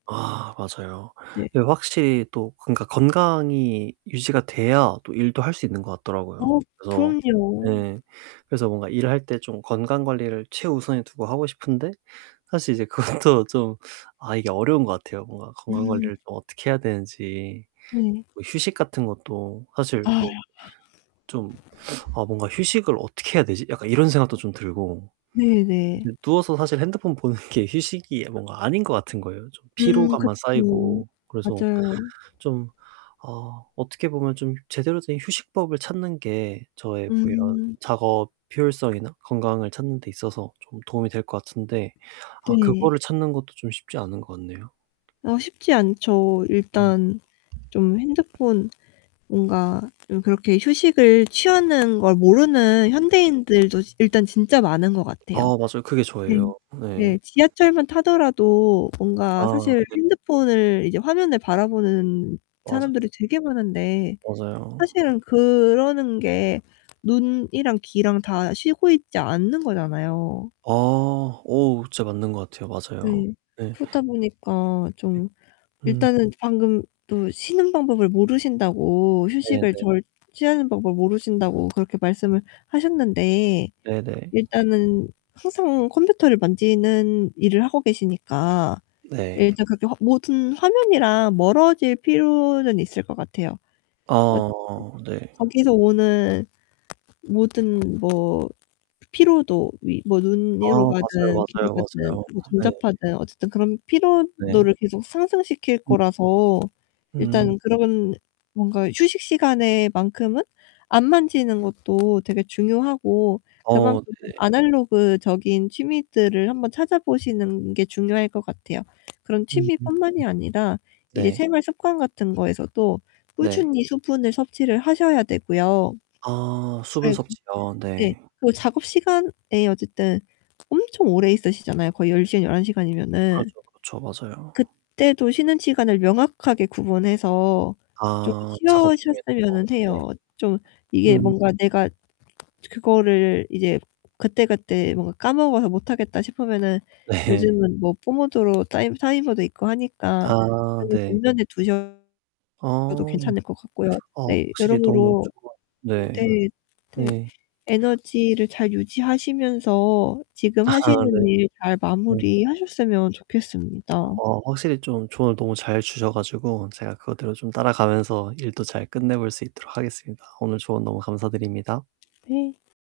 아 맞아요. 네. 이게 확실히 또 그러니까 건강이 유지가 돼야 또 일도 할 수 있는 것 어 같더라고요. 그래서 그럼요. 예. 그래서 뭔가 일을 할 때 좀 건강관리를 최우선에 두고 하고 싶은데 사실 이제 그것도 좀 아 이게 어려운 것 같아요. 뭔가 음. 건강관리를 좀 어떻게 해야 되는지 네. 뭐 휴식 같은 것도 사실 아. 뭐 좀 '아 뭔가 휴식을 어떻게 해야 되지?' 약간 이런 생각도 좀 들고. 네 네. 이제 누워서 사실 핸드폰 보는 게 휴식이 뭔가 아닌 것 같은 거에요 음 피로감만 그쵸. 쌓이고. 그래서 맞아요. 좀 어 어떻게 보면 좀 제대로 된 휴식법을 찾는 게 저의 뭐 이런 음. 작업 효율성이나 건강을 찾는데 있어서 좀 도움이 될 것 같은데 아 그거를 네. 찾는 것도 좀 쉽지 않은 것 같네요. 아 쉽지 않죠. 음. 일단 좀 핸드폰 뭔가 좀 그렇게 휴식을 취하는 걸 모르는 현대인들도 지 일단 진짜 많은 것 아 같아요. 맞아요. 그게 네 저예요. 네. 네. 지하철만 타더라도 뭔가 아 사실 네. 핸드폰을 이제 화면을 바라보는 맞아요. 사람들이 되게 많은데 맞아요. 사실은 그러는 게 눈이랑 귀랑 다 쉬고 있지 않는 거잖아요. 아, 오 진짜 맞는 것 같아요. 맞아요. 네. 네. 그러다 보니까 네. 좀 음. 일단은 방금 또 쉬는 방법을 모르신다고, 네 휴식을 네. 잘 취하는 방법을 모르신다고 그렇게 말씀을 하셨는데 네, 네. 일단은 항상 컴퓨터를 만지는 일을 하고 계시니까 네. 일단 그렇게 화 모든 화면이랑 멀어질 필요는 있을 것 같아요. 어 즈 어 네. 거기서 오는 모든 뭐 피로도 위 아 눈으로 맞아요, 가든 귀로 맞아요, 가든 맞아요. 뭐 네. 전자파든 어쨌든 그런 네. 피로도를 계속 상승시킬 음. 거라서 음. 일단 그런 뭔가 휴식 시간에 만큼은 안 만지는 것도 되게 중요하고 어 그만큼 좀 네. 아날로그적인 취미들을 한번 찾아보시는 게 중요할 것 같아요. 그런 음. 취미 뿐만이 아니라 이제 네. 생활 습관 같은 거에서도 네. 꾸준히 수분을 섭취를 하셔야 되고요. 아 수분 네. 섭취요. 네. 네. 그리고 작업 시간에 어쨌든 엄청 오래 있으시잖아요 거의 10 시간, 11 시간이면은. 그렇죠, 그렇죠. 맞아요. 그때도 쉬는 시간을 명확하게 구분해서 좀 아 작업 중에도. 어 쉬어셨으면은 네. 해요. 좀 이게 음. 뭔가 '내가 그거를 이제 그때그때 뭔가 까먹어서 못하겠다.' 싶으면은 네. 요즘은 뭐 뽀모도로 따이 타이머도 있고 하니까 아 그거 네. 정면에 두셔도 어. 괜찮을 것 같고요. 어 네. 확실히 너무 여러모로 좁아 네 네, 네. 네. 에너지를 잘 유지하시면서 지금 아. 네. 하시는 일 잘 네. 마무리하셨으면 좋겠습니다. 어 확실히 좀 조언을 너무 잘 주셔 가지고 제가 그거대로 좀 따라가면서 일도 잘 끝내 볼 수 있도록 하겠습니다. 오늘 조언 너무 감사드립니다. 네.